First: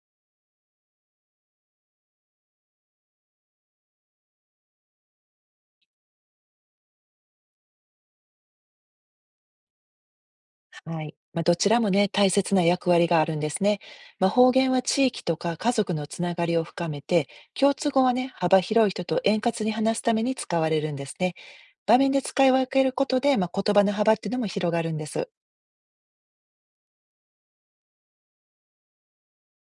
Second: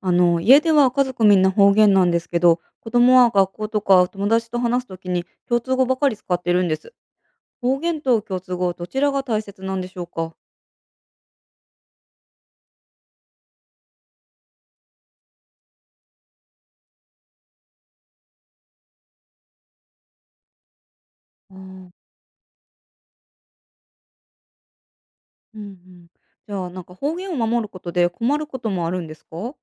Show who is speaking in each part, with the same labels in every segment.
Speaker 1: 家では家族みんな方言なんですけど、子供は学校とか友達と話すときに共通語ばかり使ってるんです。方言と共通語、どちらが大切なんでしょうか？
Speaker 2: はい。まあ、どちらもね、大切な役割があるんですね。まあ、方言は地域とか家族のつながりを深めて、共通語はね、幅広い人と円滑に話すために使われるんですね。
Speaker 1: あ
Speaker 2: 場
Speaker 1: あ。
Speaker 2: 面で使い分けることで、まあ、言葉の幅っていうのも広がるんです。
Speaker 1: うんうん。じゃあ、なんか方言を守ることで困ることもあるんですか？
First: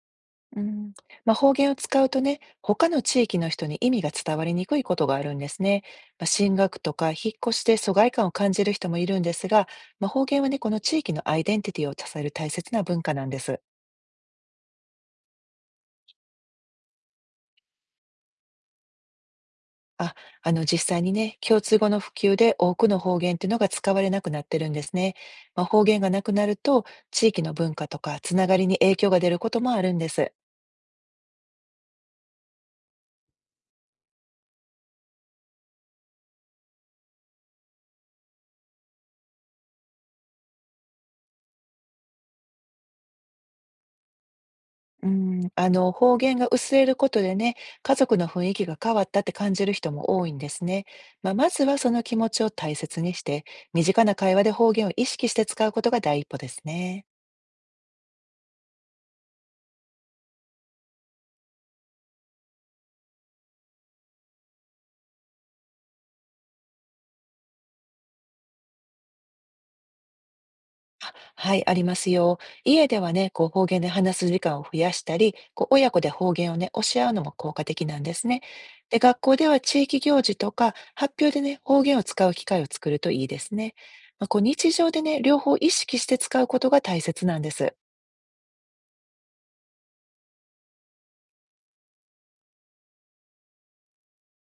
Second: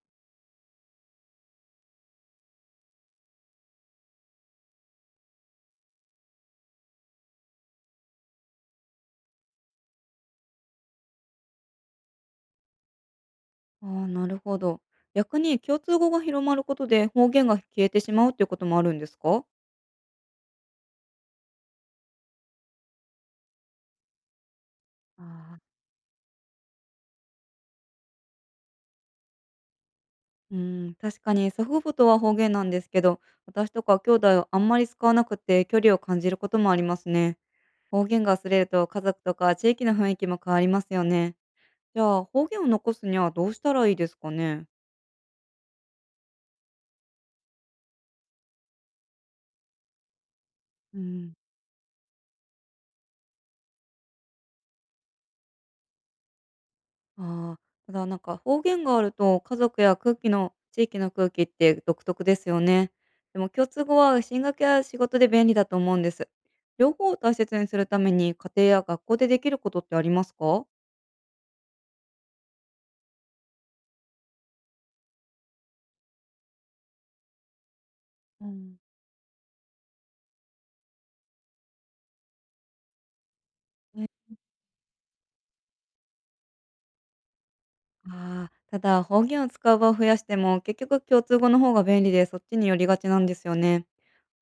Speaker 2: うん、まあ、方言を使うとね、他の地域の人に意味が伝わりにくいことがあるんですね。まあ、進学とか引っ越しで疎外感を感じる人もいるんですが、まあ、方言はね、この地域のアイデンティティを支える大切な文化なんです。
Speaker 1: ああ、なるほど。逆に共通語が広まることで方言が消えてしまうっていうこともあるんですか？
Speaker 2: あ、実際にね、共通語の普及で多くの方言っていうのが使われなくなってるんですね。
Speaker 1: あ
Speaker 2: まあ、
Speaker 1: あ。
Speaker 2: 方言がなくなると、地域の文化とかつながりに影響が出ることもあるんです。
Speaker 1: うん、確かに祖父母とは方言なんですけど、私とか兄弟はあんまり使わなくて距離を感じることもありますね。方言が忘れると家族とか地域の雰囲気も変わりますよね。じゃあ方言を残すにはどうしたらいいですかね？
Speaker 2: うん、方言が薄れることでね、家族の雰囲気が変わったって感じる人も多いんですね。
Speaker 1: う
Speaker 2: まあ、
Speaker 1: ん。
Speaker 2: まずはその気持ちを大切にして、身近な会話で方言を意識して使うことが第一歩ですね。
Speaker 1: ああ。ただなんか方言があると家族や空気の地域の空気って独特ですよね。でも共通語は進学や仕事で便利だと思うんです。両方を大切にするために家庭や学校でできることってありますか？
Speaker 2: あ、はい、ありますよ。家ではね、こう方言で話す時間を増やしたり、こう親子で方言をね、教え合うのも効果的なんですね。
Speaker 1: うん。
Speaker 2: で、学校では地域行事とか発表でね、方言を使う機会を作るといいですね。
Speaker 1: ね。
Speaker 2: まあ、こう日常でね、両方意識して使うことが大切なんです。
Speaker 1: ああ。ただ方言を使う場を増やしても結局共通語の方が便利でそっちに寄りがちなんですよね。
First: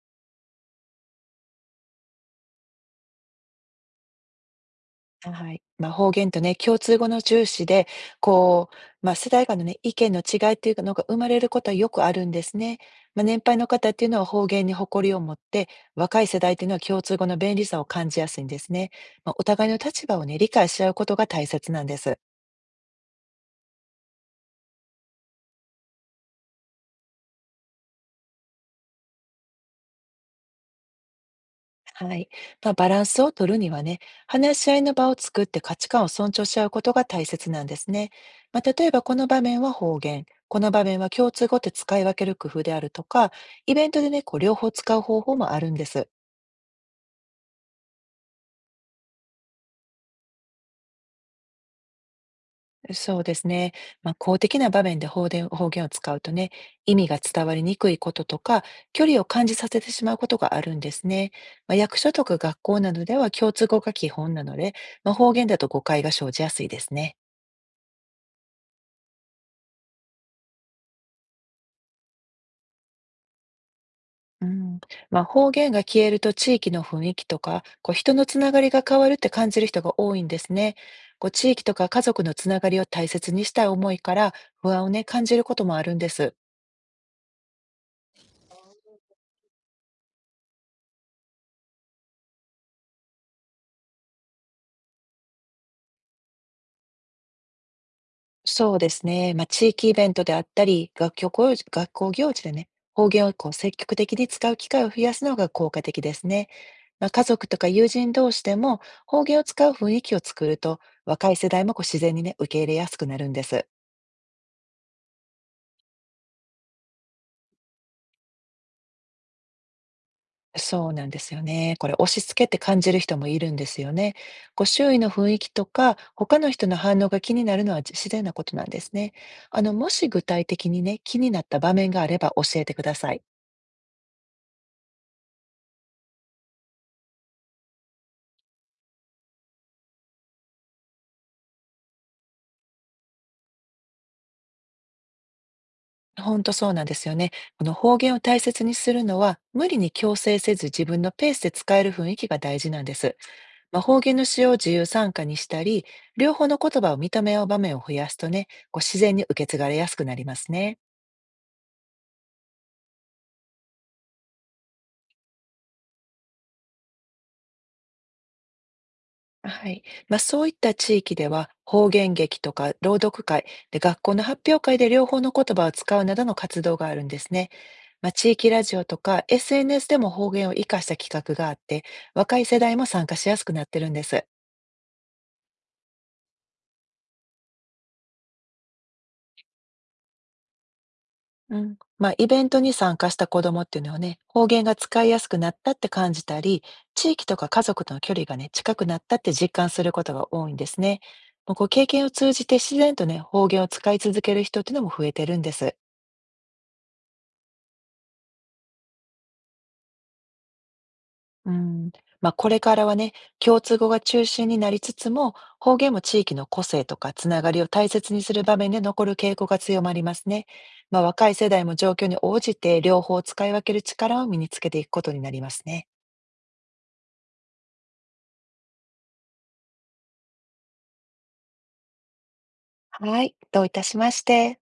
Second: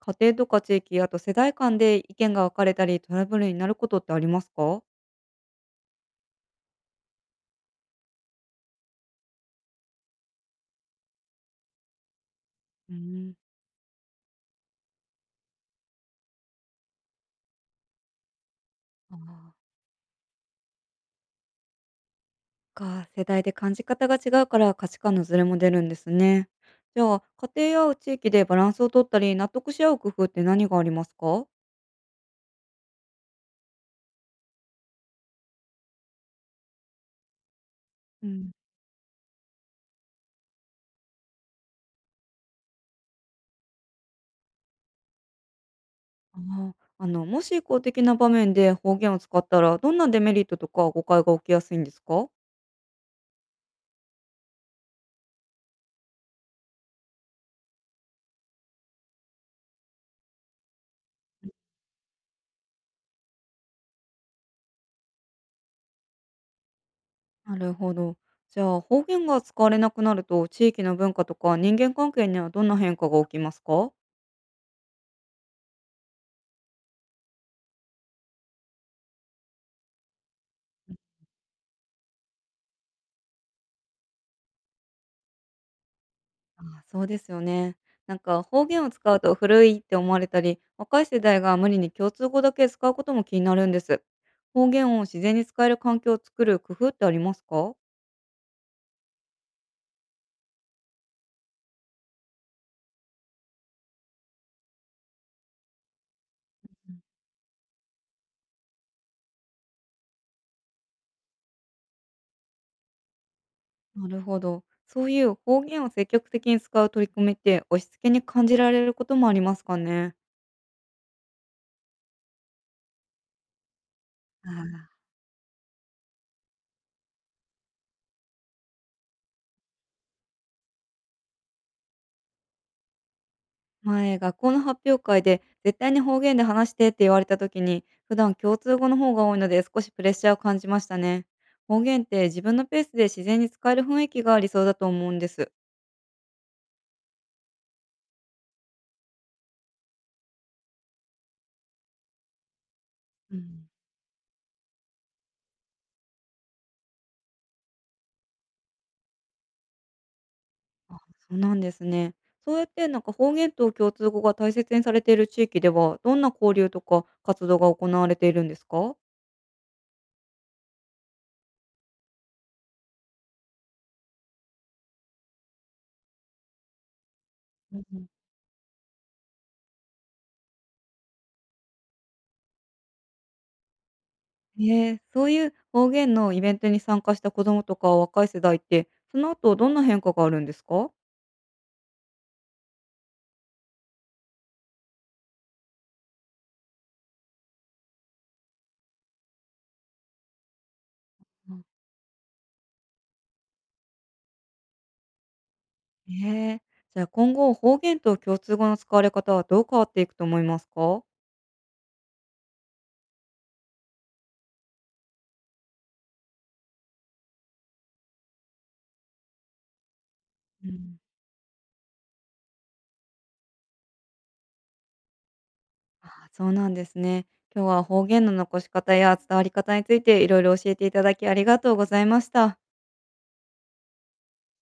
Speaker 1: 家庭とか地域、あと世代間で意見が分かれたり、トラブルになることってありますか？
Speaker 2: はい。まあ、方言とね、共通語の重視で、こう、まあ、世代間のね、意見の違いっていうのが生まれることはよくあるんですね。
Speaker 1: うー
Speaker 2: まあ、
Speaker 1: ん。
Speaker 2: 年配の方っていうのは方言に誇りを持って、若い世代っていうのは共通語の便利さを感じやすいんですね。
Speaker 1: あ
Speaker 2: まあ、お
Speaker 1: あ、
Speaker 2: 互いの立場をね、理解し合うことが大切なんです。
Speaker 1: 世代で感じ方が違うから価値観のズレも出るんですね。じゃあ、家庭や地域でバランスを取ったり、納得し合う工夫って何がありますか？
Speaker 2: はい。まあ、バランスを取るにはね、話し合いの場を作って価値観を尊重し合うことが大切なんですね。
Speaker 1: うん。
Speaker 2: まあ、例えば、この場面は方言、この場面は共通語って使い分ける工夫であるとか、イベントでね、こう両方使う方法もあるんです。
Speaker 1: ああ、もし公的な場面で方言を使ったら、どんなデメリットとか誤解が起きやすいんですか？
Speaker 2: そうですね。まあ、公的な場面で方言を使うとね、意味が伝わりにくいこととか、距離を感じさせてしまうことがあるんですね。まあ、役所とか学校などでは共通語が基本なので、まあ、方言だと誤解が生じやすいですね。
Speaker 1: なるほど。じゃあ、方言が使われなくなると、地域の文化とか人間関係にはどんな変化が起きますか？
Speaker 2: うん、まあ、方言が消えると地域の雰囲気とか、こう人のつながりが変わるって感じる人が多いんですね。こう地域とか家族のつながりを大切にしたい思いから不安をね、感じることもあるんです。
Speaker 1: ああ、そうですよね。なんか方言を使うと古いって思われたり、若い世代が無理に共通語だけ使うことも気になるんです。方言を自然に使える環境を作る工夫ってありますか？
Speaker 2: そうですね。まあ、地域イベントであったり、学校行事でね、方言をこう積極的に使う機会を増やすのが効果的ですね。まあ、家族とか友人同士でも方言を使う雰囲気を作ると、若い世代もこう自然にね、受け入れやすくなるんです。
Speaker 1: なるほど。そういう方言を積極的に使う取り組みって押し付けに感じられることもありますかね。
Speaker 2: そうなんですよね。これ、押し付けって感じる人もいるんですよね。
Speaker 1: あ
Speaker 2: こう周囲
Speaker 1: ー。
Speaker 2: の雰囲気とか、他の人の反応が気になるのは自然なことなんですね。もし具体的にね、気になった場面があれば教えてください。
Speaker 1: 前、学校の発表会で絶対に方言で話してって言われた時に、普段共通語の方が多いので少しプレッシャーを感じましたね。方言って自分のペースで自然に使える雰囲気が理想だと思うんです。
Speaker 2: 本当そうなんですよね。この方言を大切にするのは、無理に強制せず自分のペースで使える雰囲気が大事なんです。
Speaker 1: うん。
Speaker 2: まあ、方言の使用を自由参加にしたり、両方の言葉を認め合う場面を増やすとね、こう自然に受け継がれやすくなりますね。
Speaker 1: あ、そうなんですね。そうやってなんか方言と共通語が大切にされている地域では、どんな交流とか活動が行われているんですか？
Speaker 2: はい。まあ、そういった地域では、方言劇とか朗読会で、学校の発表会で両方の言葉を使うなどの活動があるんですね。
Speaker 1: うんうん。
Speaker 2: まあ、地域ラジオとか SNS でも方言を活かした企画があって、若い世代も参加しやすくなってるんです。
Speaker 1: えそういう方言のイベントに参加した子どもとか若い世代って、その後どんな変化があるんですか？
Speaker 2: うん、まあ、イベントに参加した子どもっていうのはね、方言が使いやすくなったって感じたり、地域とか家族との距離がね、近くなったって実感することが多いんですね。もうこう経験を通じて自然とね、方言を使い続ける人っていうのも増えてるんです。
Speaker 1: ええ。じゃあ今後、方言と共通語の使われ方はどう変わっていくと思いますか？
Speaker 2: うん、まあ、これからはね、共通語が中心になりつつも、方言も地域の個性とかつながりを大切にする場面で残る傾向が強まりますね。
Speaker 1: う
Speaker 2: ま
Speaker 1: ん。
Speaker 2: あ、若い世代も状況に応じて両方使い分ける力を身につけていくことになりますね。
Speaker 1: ああ、そうなんですね。今日は方言の残し方や伝わり方についていろいろ教えていただきありがとうございました。
Speaker 2: はい、どういたしまして。